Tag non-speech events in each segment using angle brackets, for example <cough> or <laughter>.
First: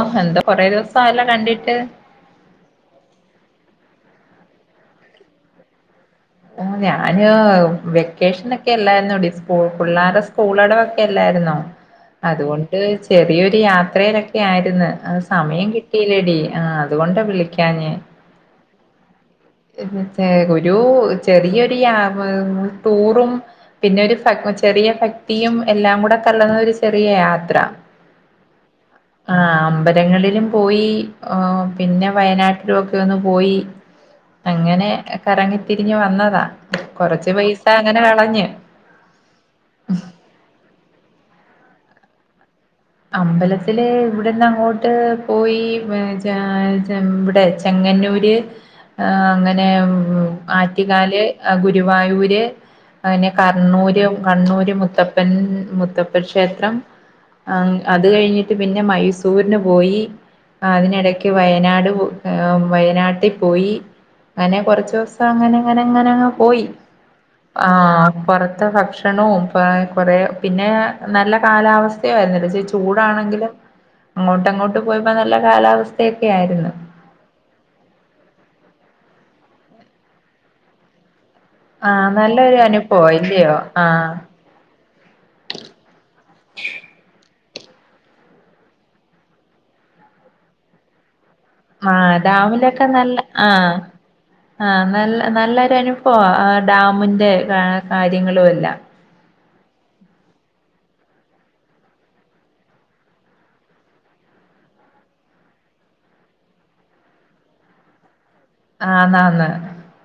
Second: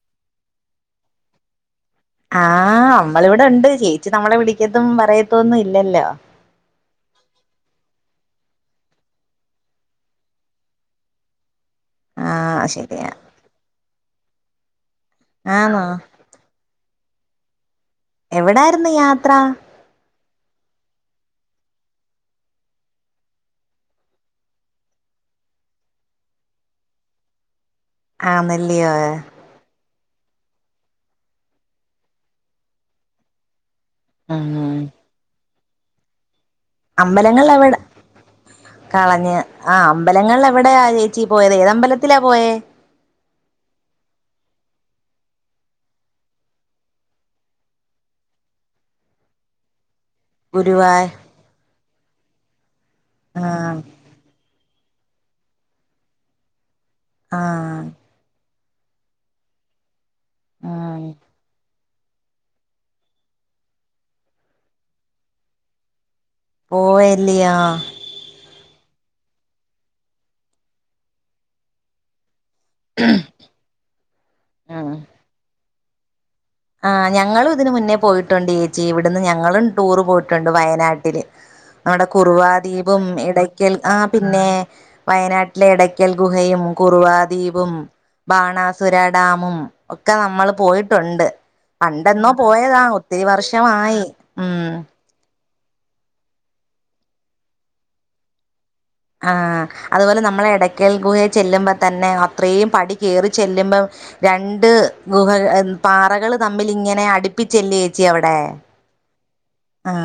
ഓ എന്താ കൊറെ ദിവസായല്ലോ കണ്ടിട്ട് ആഹ് നമ്മളി ഇവിടെ ഉണ്ട് ചേച്ചി നമ്മളെ വിളിക്കത്തും പറയത്തൊന്നും ഇല്ലല്ലോ ഞാന് വെക്കേഷൻ ഒക്കെ അല്ലായിരുന്നോടി സ്കൂൾ പിള്ളേരെടെ സ്കൂൾ അടവൊക്കെ അല്ലായിരുന്നോ ആഹ് അതുകൊണ്ട് ശരിയാ ചെറിയൊരു യാത്രയിലൊക്കെ യായിരുന്ന് ആ സമയം ആന്നോ കിട്ടിയില്ലടി ആ അതുകൊണ്ട വിളിക്കാഞ്ഞേ എവിടായിരുന്ന് യാത്ര <unintelligible> ചെറിയൊരു യ ടൂറും പിന്നെ ഒരു ചെറിയ ഭക്തിയും എല്ലാം കൂടെ കലർന്ന ഒരു ചെറിയ യാത്ര ആന്നെല്ലിയോ സ്ഥലങ്ങളിലും പോയി ആ പിന്നെ വയനാട്ടിലും ഒക്കെ ഒന്ന് പോയി ഉം അങ്ങനെ കറങ്ങി തിരിഞ്ഞ് വന്ന വന്നത അമ്പലങ്ങളിൽ എവിട കളഞ്ഞ ആ അമ്പലങ്ങളിൽ എവിടെ ആ ചേച്ചി പോയത് ഏതമ്പല ത്തിലാ പോയേ അമ്പലത്തില് ഇവിടെന്ന് അങ്ങോട്ട് പോയി ഇവിടെ ചെങ്ങന്നൂര് അങ്ങനെ ഗുരുവായ ആറ്റൂകാല് ഗുരുവായൂര് അങ്ങനെ ആഹ് കണ്ണൂരും കണ്ണൂരും മു മുത്തപ്പൻ മുത്തപ്പ ക്ഷേത്രം ആ ആഹ് അത് കഴിഞ്ഞി പിന്നെ മൈസൂറിന് പോയി ഉം അതിനിടക്ക് വയനാടും വയനാട്ടിൽ പോയി അങ്ങനെ കൊറച്ച് ദിവസം അങ്ങനങ്ങനങ്ങ പോയി പോയല്ലിയോ ആ പുറത്തെ ഭക്ഷ <unintelligible> കുറെ പിന്നെ നല്ല കാലാവസ്ഥ <unintelligible> ചൂടാണെങ്കിലും അങ്ങോട്ട് അങ്ങോട്ട് പോയപ്പോ നല്ല കാലാവസ്ഥ ആഹ് ഞങ്ങള് ഇതിന് മുന്നേ പോയിട്ടുണ്ട് ചേച്ചി ഇവിടുന്ന് ഞങ്ങളും ടൂറ് പോയിട്ടുണ്ട് വയനാട്ടിൽ നമ്മടെ ആഹ് കുറുവാ നല്ലൊരു അനുഭവ ദ്വീപും ഇല്ലയോ ഇടയ്ക്കൽ ആ ആഹ് പിന്നെ വയനാട്ടിലെ ഇടയ്ക്കൽ ഗുഹയും കുറുവാ ദ്വീപും ബാണാസുര ഡാമും ഒക്കെ നമ്മള് പോയിട്ടുണ്ട് ആഹ് പണ്ടെന്നോ പോയതാ ഡാമിലൊക്കെ നല്ല ഒത്തിരി ആഹ് വർഷമായി ഉം ആഹ് നല്ല നല്ല ചിലപ്പോ ഡാമിന്റെ കാര്യങ്ങളും ആല്ല ആഹ് അതുപോലെ നമ്മൾ ഇടയ്ക്കൽ ഗുഹയിൽ ചെല്ലുമ്പോൾ തന്നെ അത്രയും പടി കയറി ചെല്ലുമ്പോൾ രണ്ട് ഗുഹ പാറകൾ തമ്മിലിങ്ങനെ അടുപ്പിച്ചല്ലെ ചേച്ചി അവിടെ ആഹ് ന്ന് ആഹ് ന്ന് ആ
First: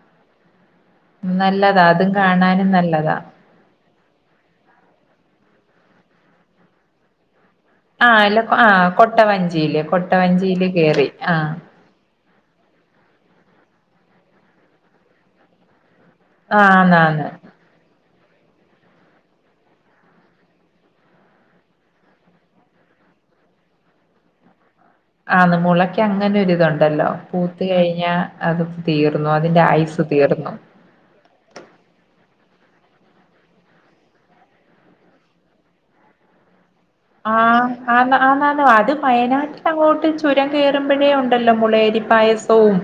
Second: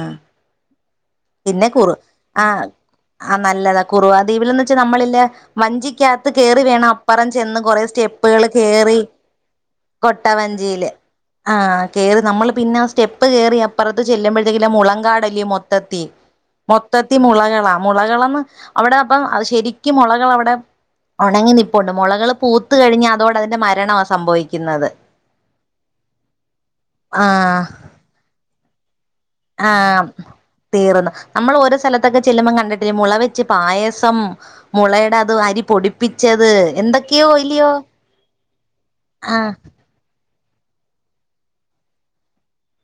പിന്നെ നല്ലതാ കുറു അതും ആഹ് കാണാനും നല്ലതാ ആഹ് നല്ലതാ കുറുവാ ദ്വീപിലൊന്നിച്ച് നമ്മളില് വഞ്ചിക്കകത്ത് കയറി വേണം അപ്പറെ ചെന്ന് കുറെ ആഹ് അല്ല സ്റ്റെപ്പുകൾ ആഹ് കേറി കൊട്ടവഞ്ചിയില് കൊട്ട കൊട്ടവഞ്ചിയില് വഞ്ചിയില് കേറി ആഹ് കേറി നമ്മൾ പിന്നെ സ്റ്റെപ്പ് കേയറി അപ്പുറത്ത് ചെല്ലുമ്പോഴത്തെക്ക് മുളങ്കാടല്ലേ മൊത്തം തത്തിൽ മൊത്തത്തിൽ ആന്നാന്ന് മുളകളാ മുളകളാ അവിടെ അപ്പ ശരിക്കും മുളകൾ അവിടെ ഉണങ്ങി നിപ്പുണ്ട് മുളകള് പൂത്ത കഴിഞ്ഞ് അതോടെ അതിന്റെ മരണമാ സംഭവിക്കുന്നത് ആന്ന് മുളക്ക് അങ്ങനൊരിതുണ്ടല്ലോ ആ പൂത്ത് കഴിഞ്ഞാ അത് തീർന്നു അതിന്റെ ആയുസ് ആഹ് തീർന്നു തീർന്നു നമ്മൾ ഓരോ സ്ഥലത്തൊക്കെ ചെല്ലുമ്പം കണ്ടിട്ടില്ലെ മുള വെച്ച് പായസം മുളയുടെ അത് അരി പൊടിപ്പിച്ചത് എന്തൊക്കെയോ ഇല്ലയോ ആഹ് ആണ് ആണ് ആണ് അത് ആഹ് വയനാട്ടിൽ അങ്ങോട്ട് ചുരം കയറുമ്പോഴേ ഉണ്ടല്ലോ മുളേരി പായസവും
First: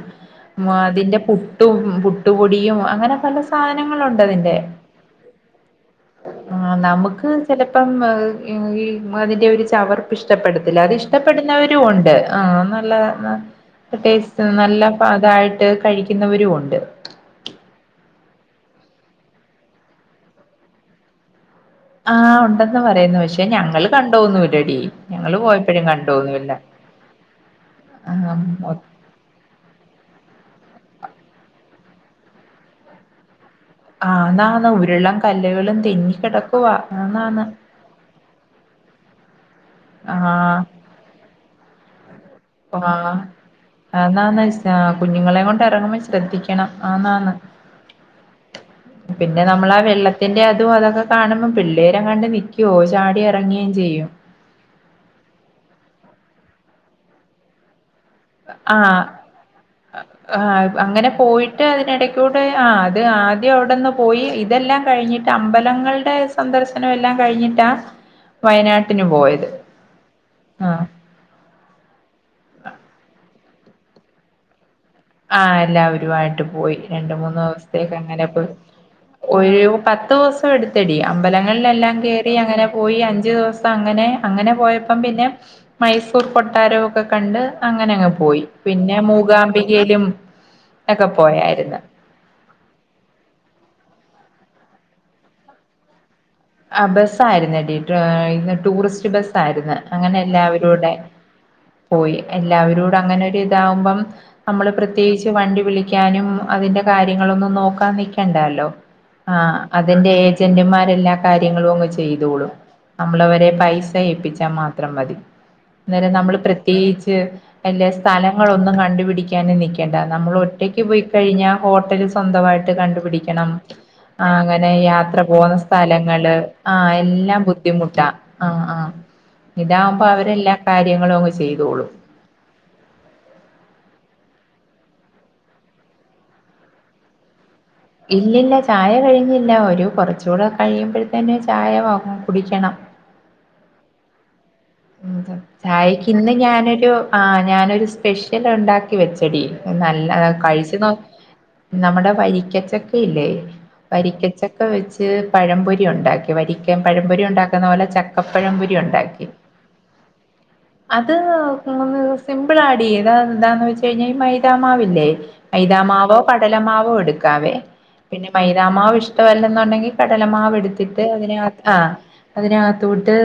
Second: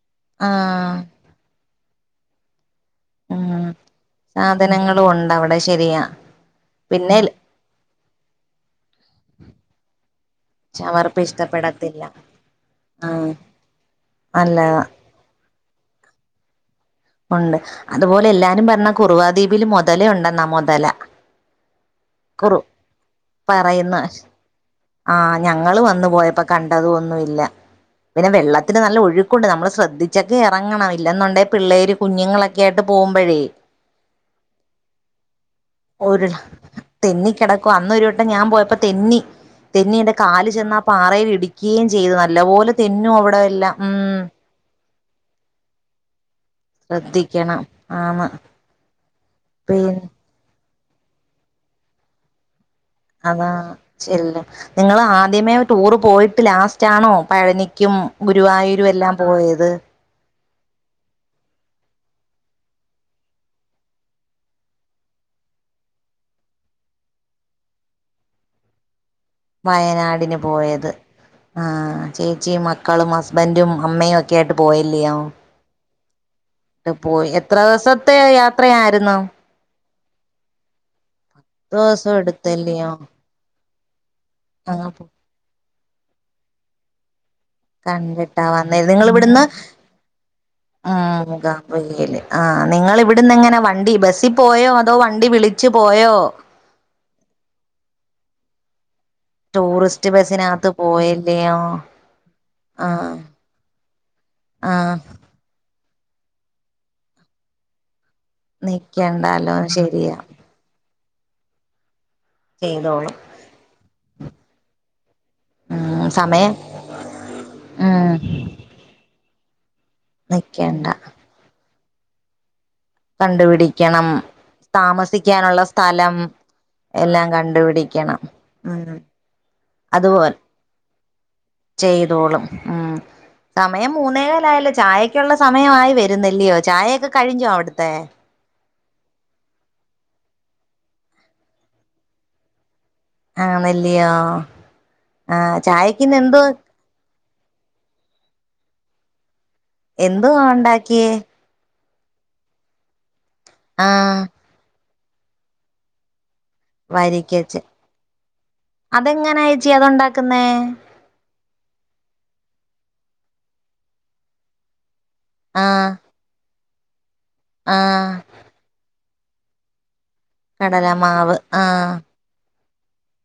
മ്മ് ആഹ് അതിന്റെ പുട്ടും പുട്ടും പുട്ടുപൊടിയും അങ്ങനെ പല ഉം സാധനങ്ങളുണ്ട് അതിന്റെ സാധനങ്ങളും ഉണ്ട് അവിടെ ശരിയാ ആഹ് പിന്നെ നമുക്ക് ചിലപ്പം <unintelligible> മ്മ് അതിന്റെ ഒരു ചവർ ഇഷ്ടപ്പെടത്തില്ല അത് ചവർപ്പ് ഇഷ്ടപ്പെടുന്നവരും ഇഷ്ടപ്പെടത്തില്ല ഉണ്ട് ആ നല്ല ആഹ് ടേസ്റ്റ് നല്ല നല്ലതാ പാകായിട്ട് അത് കഴിക്കുന്നവരും ഉണ്ട് ഉണ്ട് അതുപോലെ എല്ലാരും പറഞ്ഞെ കുറുവാദ്വീപില് മുതല ഉണ്ടെന്നാ മുതല ആഹ് കുറു ഉണ്ടെന്ന് പറയുന്നു പക്ഷെ ഞങ്ങള് പറയുന്ന കണ്ടോന്നുല്ലടി ആഹ് ഞങ്ങള് പോയപ്പഴും വന്നു പോയപ്പോ കണ്ടോന്നുല്ല കണ്ടതും ഒന്നുമില്ല പിന്നെ ആഹ് മൊ വെള്ളത്തിന് നല്ല ഒഴുക്കുണ്ട് നമ്മള് ശ്രദ്ധിച്ചു ഉച്ചക്ക് ഇറങ്ങണം ഇല്ലെന്നുണ്ടേ പിള്ളേര് കുഞ്ഞുങ്ങളൊക്കെ ആയിട്ട് പോകുമ്പോഴേ ആന്നാന്ന് ഉരുളൻ കല്ലുകളും തെന്നിക്കിടക്കുവാ ആന്നാന്ന് തെന്നിക്കിടക്കുവാ അന്നൊരു വട്ടം ഞാൻ പോയപ്പോ തെന്നി തെന്നി എന്റെ കാല് ആഹ് ചെന്നാ പാറേൽ ഇടി <unintelligible> നല്ല പോലെ തെന്നു ആഹ് അവടെ എല്ലാം ഉം കുഞ്ഞുങ്ങളേം കൊണ്ട് എറങ്ങുമ്പം ശ്രദ്ധിക്ക ണം ആന്നാന്ന ശ്രദ്ധിക്കണം ആന്ന് പിന്നെ നമ്മളാ പിന്നെ വെള്ളത്തിന്റെ <unintelligible> അതൊക്കെ കാണുമ്പം പിള്ളേരങ്ങാണ്ട് നിക്ക അതാണ് ശരില്ലേ നിങ്ങള് ആദ്യമേ ടൂറ് പോയിട്ട് ലാസ് റ്റാണോ പഴനിക്കും ഗുരുവായൂരും ആഹ് എല്ലാം പോയത് ആ അങ്ങനെ പോയിട്ട് അതിനെടക്കൂ ട്ട് ആ അത് ആദ്യം അവിടെന്ന് പോയി ഇതെല്ലാം കഴിഞ്ഞിട്ട് അമ്പലങ്ങളുടെ സന്ദർശനം എല്ലാം കഴിഞ്ഞിട്ടാ വയനാട്ടിനു വയനാടിന് പോയത് ആ ചേച്ചീം മക്കളും ഹസ് ബൻഡും അമ്മയും ഒക്കെയായിട്ട് ആ എല്ലാവരുവായിട്ട് പോയി രണ്ട് പോയി മൂന്ന് എത്ര ദിവസത്തേക്ക് ദിവസത്തെ അങ്ങനെ പോയി യാത്രയായിരുന്നു ഒരു പത്ത് ദിവസം എടുത്തെടി അമ്പലങ്ങളിലെല്ലാം ദിവസം കേറി അങ്ങനെ എടുത്തല്ലയോ പോയി അഞ്ചു ദിവസം അങ്ങനെ അങ്ങനെ പോയപ്പം അങ്ങ് പിന്നെ മൈസൂർ കൊട്ടാരവും ഒക്കെ കണ്ട് അങ്ങനെ അങ്ങ് പോയി പിന്നെ മൂകാംബി ആ മൂകാംബികേല് ആ നിങ്ങളിവിടുന്ന് എങ്ങനെ വണ്ടി ബസ് പ്പോയോ അതോ വണ്ടി വിളിച്ചു പോയോ ആ ബസ്സ് ആയിരുന്നെടി ടൂറിസ് സ്റ്റ് ബസായിരുന്ന് ടൂറിസ്റ്റ് അങ്ങനെ ബസ്സിനകത്ത് എല്ലാവരുടെ പോയല്ലയോ പോയി എല്ലാവരുടെ ആഹ് അങ്ങനെ ഒരിതാവുമ്പം നമ്മള് ആഹ് പ്രത്യേകിച്ച് വണ്ടി വിളി ക്കാനും അതിന്റെ കാര്യങ്ങളൊന്നും നോക്കാൻ നിക്കാ ക്കണ്ടാലോ ആ നിക്കണ്ടാലോ അതിൻ്റെ ശരിയാ ഏജൻ്റുമാരെല്ലാം കാര്യങ്ങളും അങ്ങ് ചെയ്യും തോളും ചെയ്തോളും നമ്മളവരെ പൈസ ഏപ്പിച്ചാ മാത്രം മതി ഉം അന്നേരം നമ്മള് സമയം പ്രത്യേകിച്ച് അല്ല ഉം സ്ഥലങ്ങളൊന്നും കണ്ടുപിടിക്ക ക്കാനും നിക്ക ണ്ട നമ്മള് ഒറ്റയ്ക്ക് നിക്കണ്ട പോയി കഴിഞ്ഞ ഹോട്ടലിൽ സ്വന്തമായി ട്ട് കണ്ട് പിടിക്കണം കണ്ടുപിടിക്കണം അങ്ങനെ യാത്ര പോവുന്ന താമസിക്കാനുള്ള സ്‌ഥല സ്ഥലം ങ്ങള് ആ എല്ലാം ബുദ്ധിമുട്ടാ ആ ആ ഉം ഇതാവുമ്പോ അതുപോലെ അവരെല്ലാ കാര്യങ്ങളും അങ്ങ് ചെയ്തോളും ഉം സമയം മൂന്നേ ഇല്ലല്ലാ ചായക്കുള്ള സമയായി വരുന്നില്ലയോ ചായയൊക്കെ കഴിഞ്ഞോ അവിടു ഇല്ലില്ല ചായ കഴിഞ്ഞില്ല ഒരു കൊറ ച്ചൂടെ കഴിയുമ്പഴ്ത്തേനും ചായ കുടിക്കണം ആഹ്ണല്ലിയാ ചായക്ക് ഇന്ന് ഞാനൊരു ആ ഞാനൊരു സ്പെഷ്യൽ ഉണ്ടാക്കി വെച്ചടി എന്തുവാ ഉണ്ടാക്കിയേ നമ്മുടെ വരിക്കച്ചക്ക ഇല്ലേ ആഹ് വരിക്കച്ചക്ക വെച്ച് ച്ച് പഴംപൊരി ഉണ്ടാക്കി വരിക്കൻ പഴംപൊരി വരിക്കച്ച് ഉണ്ടാക്കുന്ന പോലെ ചക്കപ്പഴംപൊരി ഉണ്ടാക്കി തുണ്ടാക്കുന്നേ ന്ന് സിമ്പിൾ ആടി ചെയ്താ എന്താന്ന് വെച്ച കഴിഞ്ഞാൽ ഈ മൈതാമാവില്ലേ ആഹ് മൈതാമാവോ പ കടലമാവോ എടു കാവെ ആഹ് പിന്നെ മൈതാമാവ് ഇഷ് ഇഷ്ട്ടവല്ലെന്നുണ്ടെങ്കിൽ കടല മാവ് എടുത്തിട്ട് കടലമാവ് അതിനാത്ത് ആ ആഹ് അതിനാത്ത് തോട്ട്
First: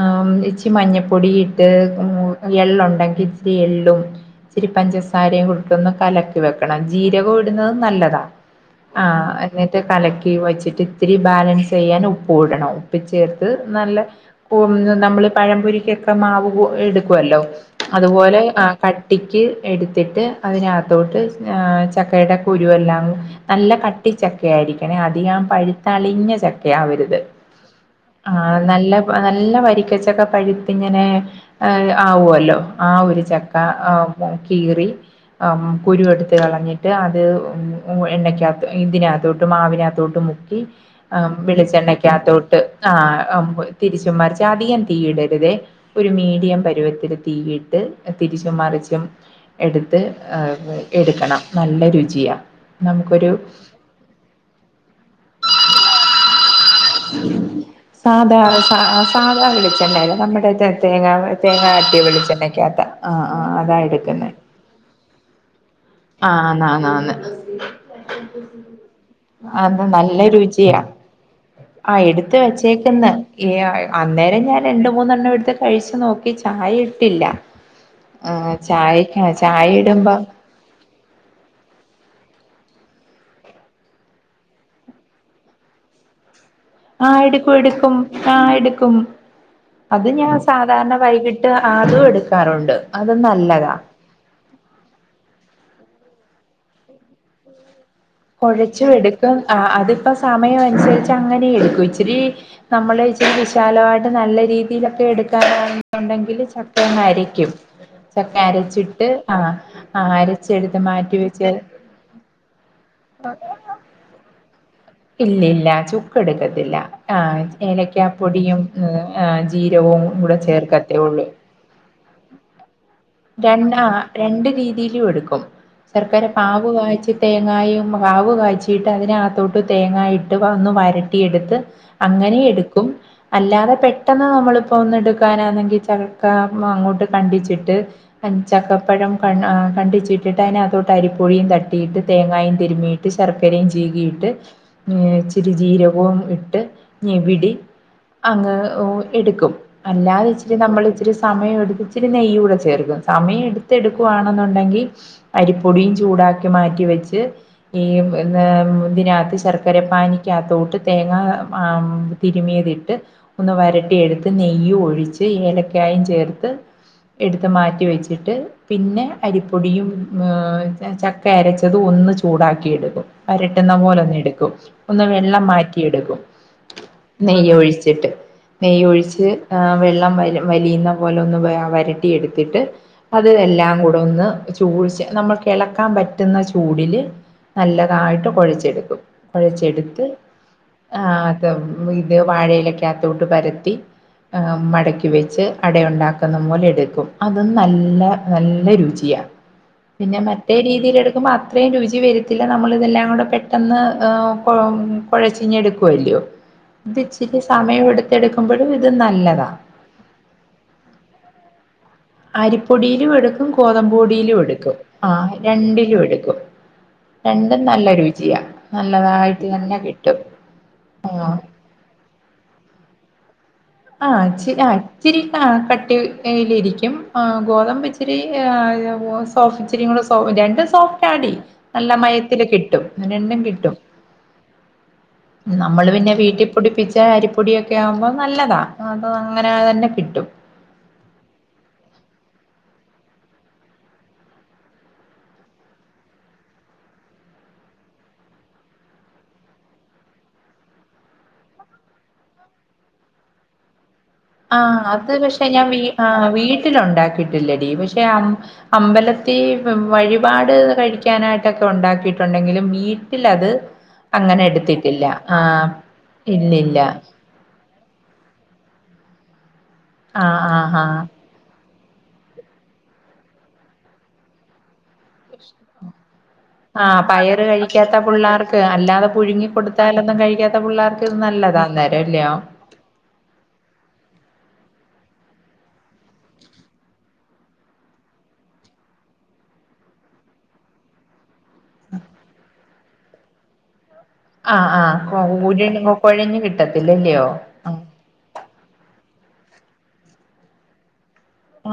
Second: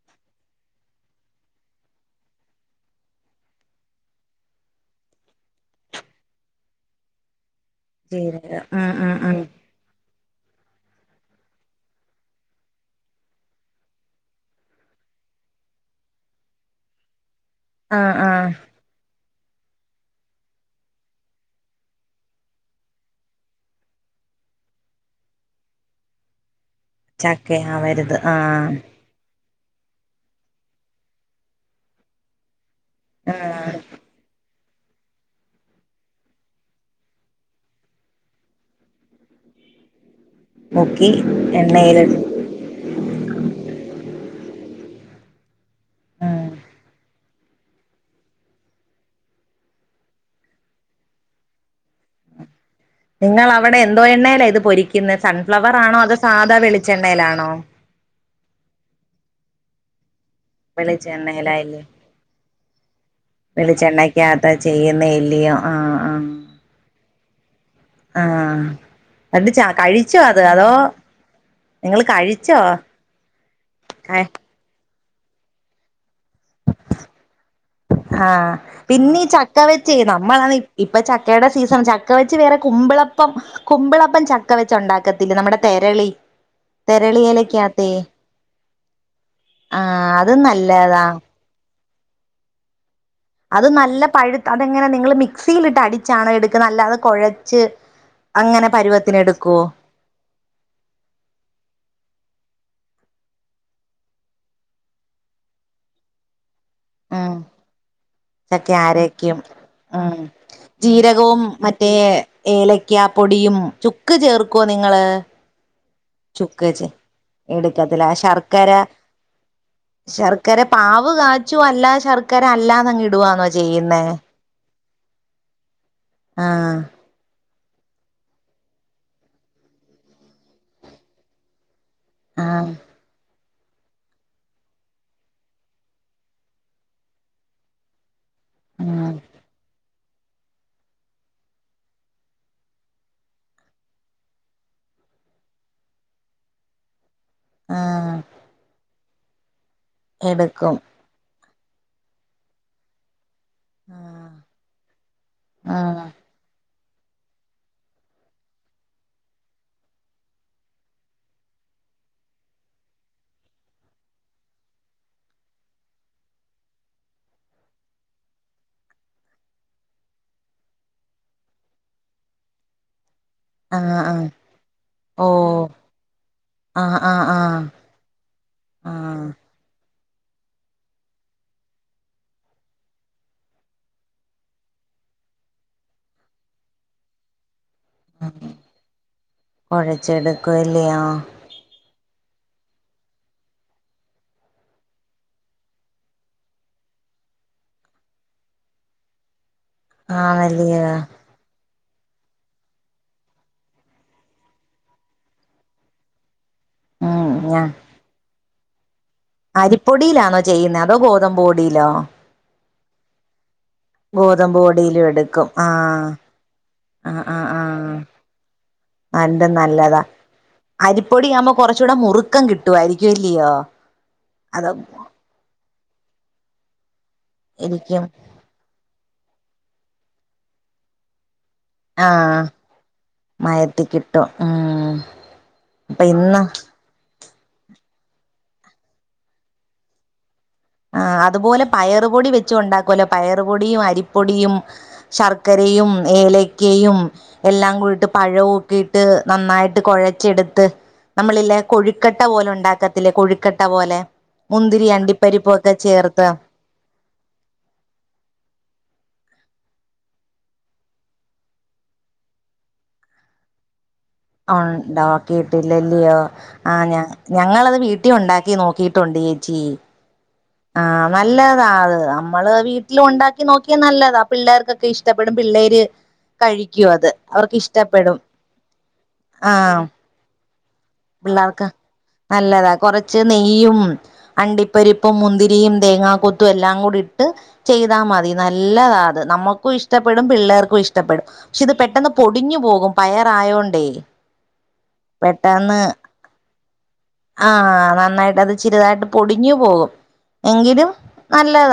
ആ ഇച്ചി മഞ്ഞ പോടി ഇട്ട് എള്ളൊണ്ടഗി ഇച്ചിരി എള്ളും ഇച്ചിരി പഞ്ചസാരയും കൂടെ ഇട്ടങ്ങ് കലക്കി വെക്കണം ജീരകോട്ട് നല്ലത ജീരകം ഉം ആ ഉം ഉം എന്നിട്ട് കലക്കി വെച്ചിട്ട് ഇത്തിരി ബാലൻസ് ചെയ്യാൻ ഉപ്പും ഇടണം ഉപ്പ് ചേർത്ത് നല്ല പ്പ നമ്മൾ പഴംപൊരിക്കൊക്കെ മാവ് എടുക്കുവല്ലോ ആഹ് അതുപോലെ ആഹ് ആ ക കട്ടിക്ക് എടുത്തിട്ട് അതിനാത്തോട്ട് ചക്കയുടെ കുരുവെല്ലാം നല്ല കട്ടിച്ചക്കയായിരിക്കണേ അധികം പഴുത്തളിഞ്ഞ ച ആവരുത് ചക്കയാവരുത് ആഹ് നല്ല നല്ല നല്ല വരിക്കച്ചക്ക പഴുത്തിങ്ങനെ ആവുല്ലോ ആ ഒരു ചക്ക ആഹ് കീറി കുരുവെടുത്ത് കളഞ്ഞിട്ട് അത് എണ്ണക്കാത്ത് ഇന്തിനാത്തോട്ട് മാവിനാത്തോട്ടും മു മുക്കി എണ്ണയിലിട്ട് വിെളിച്ചെണ്ണക്കാത്തോട്ട് ആ തിരിച്ചും മറിച്ചും അധികം തീയിടരുതേ ഒരു ഉം മീഡിയം പരുവത്തില് തീയിട്ട് തിരിച്ചും മറിച്ചും എടുത്ത് എടുക്കണം നല്ല രുചിയാ നമുക്കൊരു നിങ്ങൾ അവടെ എന്തോ എണ്ണേലാ ഇത് പൊരിക്കുന്നേ? സൺഫ്ലവർ ആണോ? അതോ സാദാ വെളി സാദാ സാ സാ സാദാ വെളിച്ചെണ്ണേലാ നമ്മൾ തേങ്ങ തേങ്ങ വെളിച്ചെണ്ണയിലായില്ലേ അട്ടിയ വിളിച്ചെണ്ണക്കകത്താ? ആ ആ അതാ എടുക്കുന്നേ. വെളിച്ചെണ്ണക്കകത്താ ചെയ്യുന്നെ ഇല്ലയോ ആഹ് ആഹ് ആ ആന്ന് ആന്ന്. ആഹ് ച അത് നല്ല കഴിച്ചോ അത് അതോ രുചിയാ. ആ നിങ്ങൾ എടുത്ത് കഴിച്ചോ വെച്ചേക്കന്ന്. ഏ ആഹ് അന്നേരം ഞാന് ണ്ട് മൂന്നെണ്ണം എടുത്ത് കഴിച്ചു നോക്കി. ചായ ഇട്ടില്ല. ആ ആഹ് പിന്നെ ചായക്ക് ഈ ചക്ക ചായ വെച്ചേ ഇടുമ്പോ നമ്മള ആണേ ഇപ്പ ചക്കേടെ സീസൺ ചക്ക വെച്ച് വേറെ കുമ്പിളപ്പം കുമ്പിളപ്പം ചക്ക വെച്ച ഉണ്ടാക്കത്തില്ലേ? നമ്മടെ തെരളി. ആ എടുക്കും തെരളിയിലക്കകത്തെ എടുക്കും ആ എടുക്കും അത് ആഹ് ഞാൻ സാധാരണ നല്ലതാ വൈകിട്ട് ആതും എടുക്കാറുണ്ട് അത് അത് നല്ലതാ നല്ല പഴുത്ത് അതെങ്ങനാ നിങ്ങള് മിക്സിലിട്ട് അടി ആണ എടുക്ക്ന്നേ അല്ലാതെ കൊഴച്ച് കൊഴച്ചു എടുക്കും ആ അതിപ്പോ സമയം അനുസരിച്ച് അങ്ങനെ എടുക്കും. ഇച്ച് രി നമ്മൾ ഇച്ച് രി വിശാലായിട്ട് നല്ല രീതിയിലൊക്കെ എടുക്കാനാണെന്നുണ്ടെങ്കില് ച അരച്ചിട്ട് ആ അരച്ചെടുത്ത് മാറ്റി വെച്ച് <unintelligible> പൊടിയും ചുക്ക് ചേർ ഇല്ല ഇല്ല ചു ചുക്കച്ച എടുക്കത്തില്ല ഏലക്കാപ്പൊടിയും ശർക്കര ജീരകവും കൂടെ ശർക്കര ചേർക്കത്തേ പാവ് കാച്ചുവോ അല്ല ശർക്കര അല്ലാതങ്ങ് ഇടുവാന്നോ രണ്ണ ചെയ്യുന്നേ രണ്ട് രീതി യുവെടുക്കും ശർക്കര പാവ് ആഹ് വായിച്ച്ട്ടേ ങ്ങായും പാവ് കാച്ചിട്ട് അതിനകത്തോട്ട് തേങ്ങായിട്ട് ഒന്ന്ന് വരട്ടിയെടുത്ത് അങ്ങനീം ആഹ് എടുക്കും. അല്ലാതെ പെട്ടെന്ന് നമ്മളിപ്പോ ഒന്ന് എടുക്കാനാണെങ്കിൽ ചക്ക അങ്ങോട്ട് കണ്ടിച്ചിട്ട് ഉം ചക്കപ്പഴം ഉം കൺ ആ കണ്ടിച്ചി ന്ന്ട്ട് അയിനകത്തോട്ട് അരിപ്പൊഴിയും തട്ടിയിട്ട് തേങ്ങായും തിരുമ്മിയിട്ട് ശർക്കരയും ചീകിയിട്ട് ഇച്ചിരി ജീരവും ഇട്ട് ഞവിടി ആഹ് അങ്ങ് ഓ എടുക്കും അല്ലാതെ ഇച്ചിരി എടുക്കും നമ്മൾ ഇച്ചിരി സമയോ ഇച്ചിരി നെയ്യൂടെ ചേർക്കും. സമയെടു ആഹ് എടുക്കുവാണെന്നുണ്ടെങ്കി അരിപ്പൊടിയും ചൂടാക്കി മാറ്റി വെ വെച്ച് നെയ്യ ഒ <unintelligible> രാത്രി ശർക്കരപ്പാനിക്കകത്തോട്ട് തേങ്ങ <unintelligible> തിരുമിയത് ഇട്ട് ഒന്ന് വരട്ടി എടുത്ത് നെയ്യും ഒഴിച്ച് ഏലക്കായും ചേർത്ത് എടുത്ത് മാറ്റി മാറ്റി വെച്ചിട്ട് പിന്നെ അരിപ്പൊടിയും ചക്ക അരച്ചതും ഒന്ന് ചൂടാക്കി എടുക്കും വരട്ടുന്ന ആഹ് ആഹ് പോലെ ആഹ് ഒന്നെടുക്കും ഒന്ന് ഓ വെള്ളം മാറ്റി എടുക്കും ആഹ് ആഹ് നെയ്യ് ആഹ് ഒഴിച്ചിട്ട് നെയ്യ് ആഹ് ഒഴിച്ച് വെ ട്ടം വലിയുന്ന പോലെ ഒന്ന് വരട്ടി എടുത്തിട്ട് അത് എല്ലാം കൂടെ ഒന്ന് ചൂട് നമ്മൾക്ക് ഇളക്കാൻ പറ്റുന്ന ചൂടില് നല്ലതായിട്ട് ആ കുഴച്ചെടുക്കും കുഴച്ചെടുത്ത് കുഴച്ചെടുക്കുവല്ലയോ അത് ഇത് വാഴയിലകത്തോട്ട് പരത്തി മടക്കി വെച്ച് അടയുണ്ടാക്കുന്ന പോലെ എടുക്കും അതും നല്ല നല്ല രുചിയാ പിന്നെ മറ്റേ ആണല്ലയോ രീതിയിൽ എടുക്കുമ്പോൾ അത്രയും രുചി ച വരത്തില്ല നമ്മൾ ഇതെല്ലാം കൂടെ പെട്ടെന്ന് കുഴചിങ്ങ് എടുക്കുവല്ലയോ ഇത് ഉം ഇച്ചിരി ഞാ സമയം എടുത്ത്ടുക്കും <inaudible> അരിപ്പൊടിയിലാണോ ചെയ്യുന്നെ അതോ ഗോതമ്പ് പൊടിയിലോ അരിപ്പൊടിയിലും എടുക്കും ഗോതമ്പൊടിയിലും ഗോതമ്പ് എടുക്കും പൊടിയിലും ആ എടുക്കും ആ രണ്ടിലും എടുക്കും ആ ആ രണ്ടും ആഹ നല്ല രുചിയാ നല്ലതായിട്ട് രണ്ടും തന്നെ നല്ലതാ കിട്ടും ആ അരിപ്പൊടി ആവുമ്പോൾ കുറച്ചുകൂടെ മുറുക്കം കിട്ടുവായിരിക്കും ഇയ്യോ ആ ഇച്ചിരി ആ ഇച്ചിരി കട്ടി കട്ടി കട്ടിയിലിരിക്കും ആ ഗോതമ്പ് ഇരിക്കും ഇച്ചിരി <unintelligible> സോഫ് ത്തിരികൂടി രണ്ടും സോഫ്റ്റ് ആടി നല്ല ആഹ് മയത്തില് കിട്ടും രണ്ടും കിട്ടും മയത്തി കിട്ടും ഉം നമ്മള് അപ്പൊ പിന്നെ ഇന്ന് വീട്ടില്പൊടിപ്പിച്ച അരി പൊടിയൊക്കെ ആകുമ്പോൾ നല്ലതാ അത് അങ്ങനെ തന്നെ കിട്ടും ആ അതുപോലെ പയറുപൊടി വെച്ച് ഉണ്ടാക്കുമല്ലോ പയർപൊടിയും അരിപ്പൊടിയും ശർക്കരയും ഏലക്കയും എല്ലാം കൂടിട്ട് പഴവുംഒക്കെ ഇട്ട് നന്നായിട്ട് കുഴച്ചെടുത്ത് നമ്മളില്ലെ കൊഴുക്കട്ട പോലെ ഉണ്ടാക്കത്തില്ലേ കൊഴുക്കട്ട പോലെ ആ മുന്തിരി അത് പക്ഷ പക്ഷെ ഞാൻ അണ്ടിപ്പരിപ്പൊക്കെ ചേർത്ത് വീട്ടില് ഉണ്ടാക്കിയിട്ടില്ലടി പക്ഷെ അമ്പല <inaudible> വഴിപാട് കഴിക്കാനായിട്ടൊക്കെ ഉണ്ടാക്കിയിട്ടുണ്ടെങ്കിലും വീട്ടിലത് അങ്ങനെ എടുത്തിട്ടില്ല ആഹ് ഉണ്ടോക്കിട്ടില്ലല്ലയോ ആ ഇല്ലില്ല ഞ ഞങ്ങളത് വീട്ട ല് ഉണ്ടാക്കി നോക്കിയിട്ടുണ്ട് ചേച്ചി ആഹ് ആഹ് ആ ആഹ് നല്ലതാ അത് നമ്മള് വീട്ടിൽ ഉണ്ടാക്കി നോക്കിയാ നല്ലതാ ആ പിള്ളേർക്കൊക്കെ ഇഷ്ടപ്പെടും പിള്ളേര് ആ കഴിക്കും അത് പയറ് അവർക്ക് കഴിക്കാത്ത ഇഷ്ടപ്പെടും പിള്ളേർക്ക് അല്ലാതെ പുഴുങ്ങി ആഹ് കൊടുത്താലൊന്നും കഴിക്കാത്ത പിള്ളേർക്ക് ഇത് നല്ലതാ പിള്ളേർക്ക് അന്നേരം അല്ലയോ നല്ലതാ കൊറച്ച് നെയ്യും അണ്ടി പരിപ്പും മുന്തിരിയും തേങ്ങാ കൊത്തും എല്ലാം കൂടി ഇട്ട് ചെയ്താൽ മതി നല്ലതാ അത് നമ്മുക്കും ഇഷ്ടപ്പെടും പിള്ളേർക്കും ഇഷ്ടപ്പെടും പക്ഷെ ഇത് പെട്ടെന്ന് പൊടിഞ്ഞു പോകും പയറ് ആയോണ്ടേ ആഹ് ആ <unintelligible> ആഹ് നന്നായിട്ട് അത് ചിരിതായിട്ട് പൊടിഞ്ഞു പോകും, എങ്കിലും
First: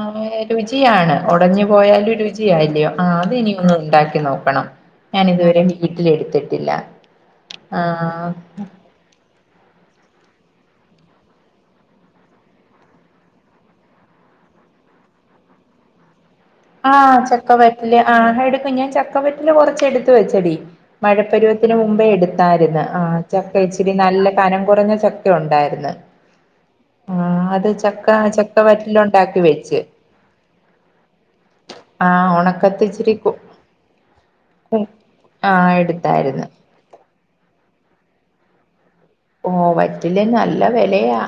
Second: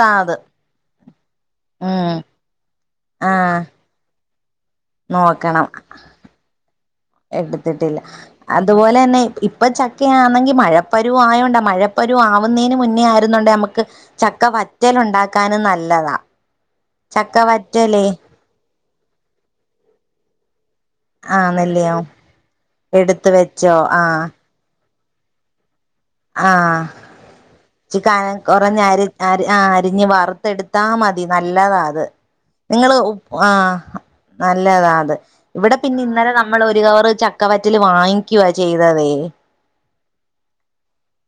ആ അത് രുചിയാണ് ഉടഞ്ഞു ഉം പോയാലും രുചിയല്ലയോ ആഹ് അത ഇനിയൊ ന്നുണ്ട ണ്ടാക്കി നോക്കണം ഞാൻ ഇതുവരെ നോക്കണം വീട്ടില എടുത്തിട്ടില്ല എടുത്തിട്ടില്ല. അതുപോലെ തന്നെ ഇപ്പ ചക്കയാന്നെങ്കി മഴ. പരുവം ആയോണ്ടേ മഴപ്പരുവം ആവുന്നേന് മുന്നേ ആയിരുന്നൊണ്ടേ നമുക്ക് ചക്ക വറ്റൽ ഉണ്ടാക്കാനും നല്ലതാ ആഹ് ചക്ക വറ്റൽ ആഹ് എടുക്കും ഞാൻ ച ചക്ക വറ്റല് കൊറച്ച് എടുത്ത് വെച്ചടി മഴ ആഹ് പരുവത്തിന് നെല്ലിയോ മുമ്പേ എടുത്തായിരുന്നു ആ എടുത്ത് ചക്ക വെച്ചോ ഇച്ചിരി ആഹ് നല്ല കനം കുറഞ്ഞ ഒക്കെ ഉണ്ടായിരുന്നു ആഹ് ആ അത് ച്ചി ചക്ക കനം ചക്ക കുറഞ്ഞ അരി അ വറ്റിലുണ്ടാക്കി ആ വെച്ച് അരിഞ്ഞ് വറുത്തെടുത്താ മതി നല്ലതത് ആ ഉണക്കത്ത് നിങ്ങൾ ഇച്ചിരി കു- ആ നല്ലതാ അത് ആ ഇവിടെ പിന്നെ ഇന്നലെ എടുത്തായിരുന്നു നമ്മൾ ഒരു കവർ ചക്കവ റ്റൽ വാങ്ങിക്കുവ ചെയ്ത് <unintelligible> റ്റല് നല്ല വെലയാ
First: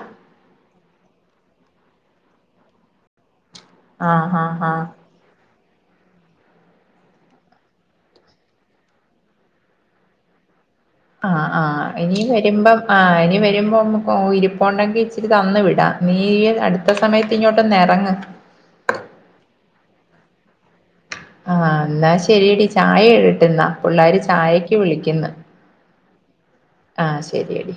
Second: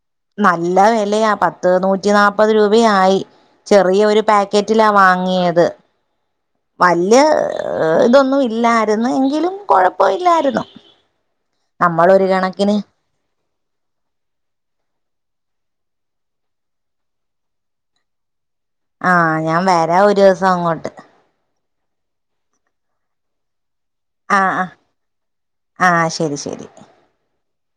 നല്ല വെലയാ പത്ത് നൂറ്റി നാല്പത് രൂപയായി ചെറിയ ആ ഒരു ആ ആ പാക്കറ്റിലാ വാങ്ങിയത് വല്യ ഇതൊന്നും ഇല്ലായിരുന്നു എങ്കിലും കൊഴപ്പം ഇല്ലായിരുന്നു ആഹ ആഹ് ഇനി വരുമ്പം ആഹ് ഇനി വരുമ്പോക്ക് ഇരിപ്പോ ഉണ്ടെങ്കിൽ ഇച്ചിരി തന്ന് വിടാം നീ അടുത്ത സമയത്ത് ഇങ്ങോട്ടൊന്നു ഇറങ്ങ് ആഹ് ഞാൻ വരാ ഒരു ദിവസം അങ്ങോട്ട് ആഹ് എന്നാ ശരിയടി ചായ ഇടാട്ട ഇന്നാ പിള്ളർ ആഹ് ചായക്ക് വിളിക്കുന്നു ആഹ് ആഹ് ശരി ശരി ആഹ് ശരിയെടി